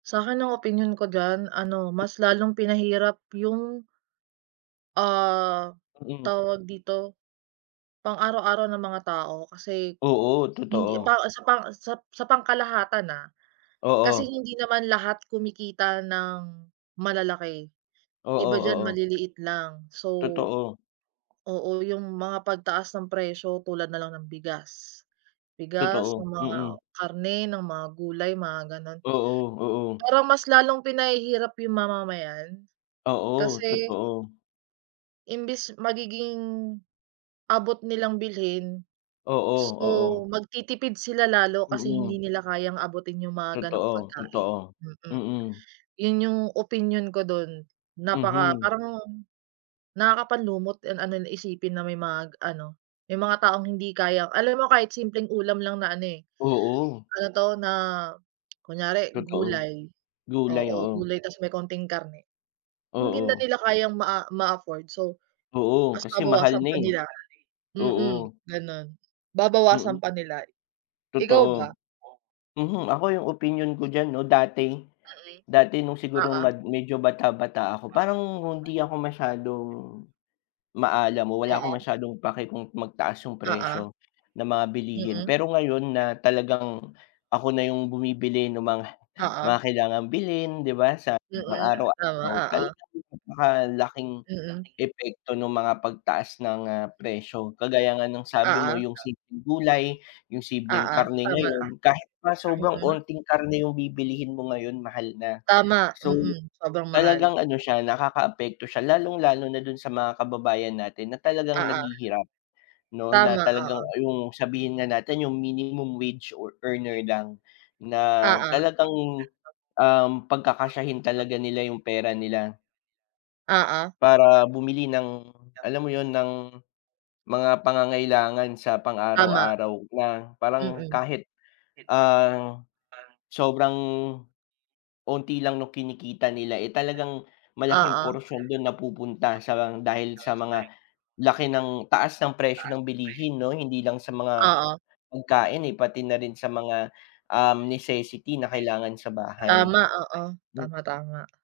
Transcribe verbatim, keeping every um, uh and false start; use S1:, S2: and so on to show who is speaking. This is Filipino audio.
S1: Sakin ang opinyon ko diyan ano, mas lalong pinahirap yung, ah,
S2: Mm.
S1: tawag dito, pang-araw-araw ng mga tao kasi,
S2: Oo,
S1: hindi
S2: totoo.
S1: pa sapa sa pangkalahatan, ah. Kasi
S2: Oo.
S1: hindi naman lahat kumikita ng, malalaki.
S2: Oo,
S1: Iba diyan,
S2: oo.
S1: maliliit lang. So
S2: Totoo.
S1: oo, yung mga pagtaas ng presyo tulad na lang ng bigas. Bigas,
S2: Totoo.
S1: ng mga
S2: Mm.
S1: karne, ng mga gulay, mga gano'n.
S2: Oo, oo.
S1: Parang mas lalong pinahihirap yung mamamayan,
S2: Oo,
S1: kasi
S2: totoo.
S1: imbes magiging, abot nilang bilhin,
S2: Oo,
S1: so,
S2: oo.
S1: magtitipid sila lalo kasi
S2: Mm.
S1: hindi nila kayang abutin 'yong mga gano'ng
S2: Totoo,
S1: pagkain.
S2: totoo.
S1: Mm.
S2: Mm.
S1: Yun yung opinyon ko do'n. Napaka
S2: Mhm.
S1: parang, nakakapanlumo't ang ano na isipin na may mga ano, may mga taong hindi kayang alam mo kahit simpleng ulam lang na ano, eh,
S2: Oo.
S1: ano 'to, na, kunyari
S2: Totoo.
S1: gulay.
S2: Gulay,
S1: Oo,
S2: oo.
S1: gulay tapos may konting karne, hindi na
S2: Oo.
S1: nila kayang maa ma-afford so
S2: Oo,
S1: ta's
S2: kasi mahal
S1: babawasan
S2: na,
S1: pa
S2: eh.
S1: nila. Mm,
S2: Oo.
S1: gano'n. Babawasan
S2: Mm.
S1: pa nila. Ikaw ba?
S2: Totoo. Mhm. Ako, yung opinyon ko diyan 'no dati,
S1: Yun nga eh.
S2: dati no'ng sigurong
S1: Oo.
S2: mad medyo bata-bata ako, parang hindi ako masyadong, maalam o wala akong
S1: Mm.
S2: masyadong pake kung magtaas yung
S1: Oo.
S2: presyo, ng mga bilihin.
S1: Mm.
S2: Pero ngayon na talagang, ako na yung bumibili no'ng mga
S1: Oo.
S2: mga kailangang bilhin, di ba? Sa
S1: Mm, tama,
S2: pang-araw-araw,
S1: oo.
S2: talagang napaka laking,
S1: Mm.
S2: epekto no'ng mga pagtaas ng, ah, presyo. Kagaya nga ng sabi
S1: Oo.
S2: mo yung simpleng gulay, yung sibleng
S1: Oo,
S2: karne
S1: tama.
S2: ngayon, kahit nga sobrang
S1: Mm.
S2: unting karne yung bibilihin mo ngayon, mahal na.
S1: Tama,
S2: So,
S1: mm, sobrang mahal.
S2: talagang ano siya, nakakaapekto siya lalong-lalo na do'n sa mga kababayan natin na talagang
S1: Oo.
S2: naghihirap 'no? Na
S1: Tama, oo.
S2: talagang, ah, yung sabihin na natin yung minimum wage or earner lang, na
S1: Oo.
S2: talagang, um, pagkakasyahin talaga nila yung pera nila
S1: Oo.
S2: para bumili ng alam mo yun? Ng, mga pangangailangan sa
S1: Tama.
S2: pang-araw-araw, na parang
S1: Mm.
S2: kahit, ang, sobrang, unti lang no'ng kinikita nila, eh, talagang malaking
S1: Oo.
S2: portion, do'n napupunta sa dahil sa mga laki ng taas ng presyo ng bilihin 'no? Hindi lang sa mga,
S1: Oo.
S2: pagkain, eh, pati na rin sa mga, um, necessity na kailangan sa bahay.
S1: Tama, oo.
S2: Hmm.
S1: Tama, tama.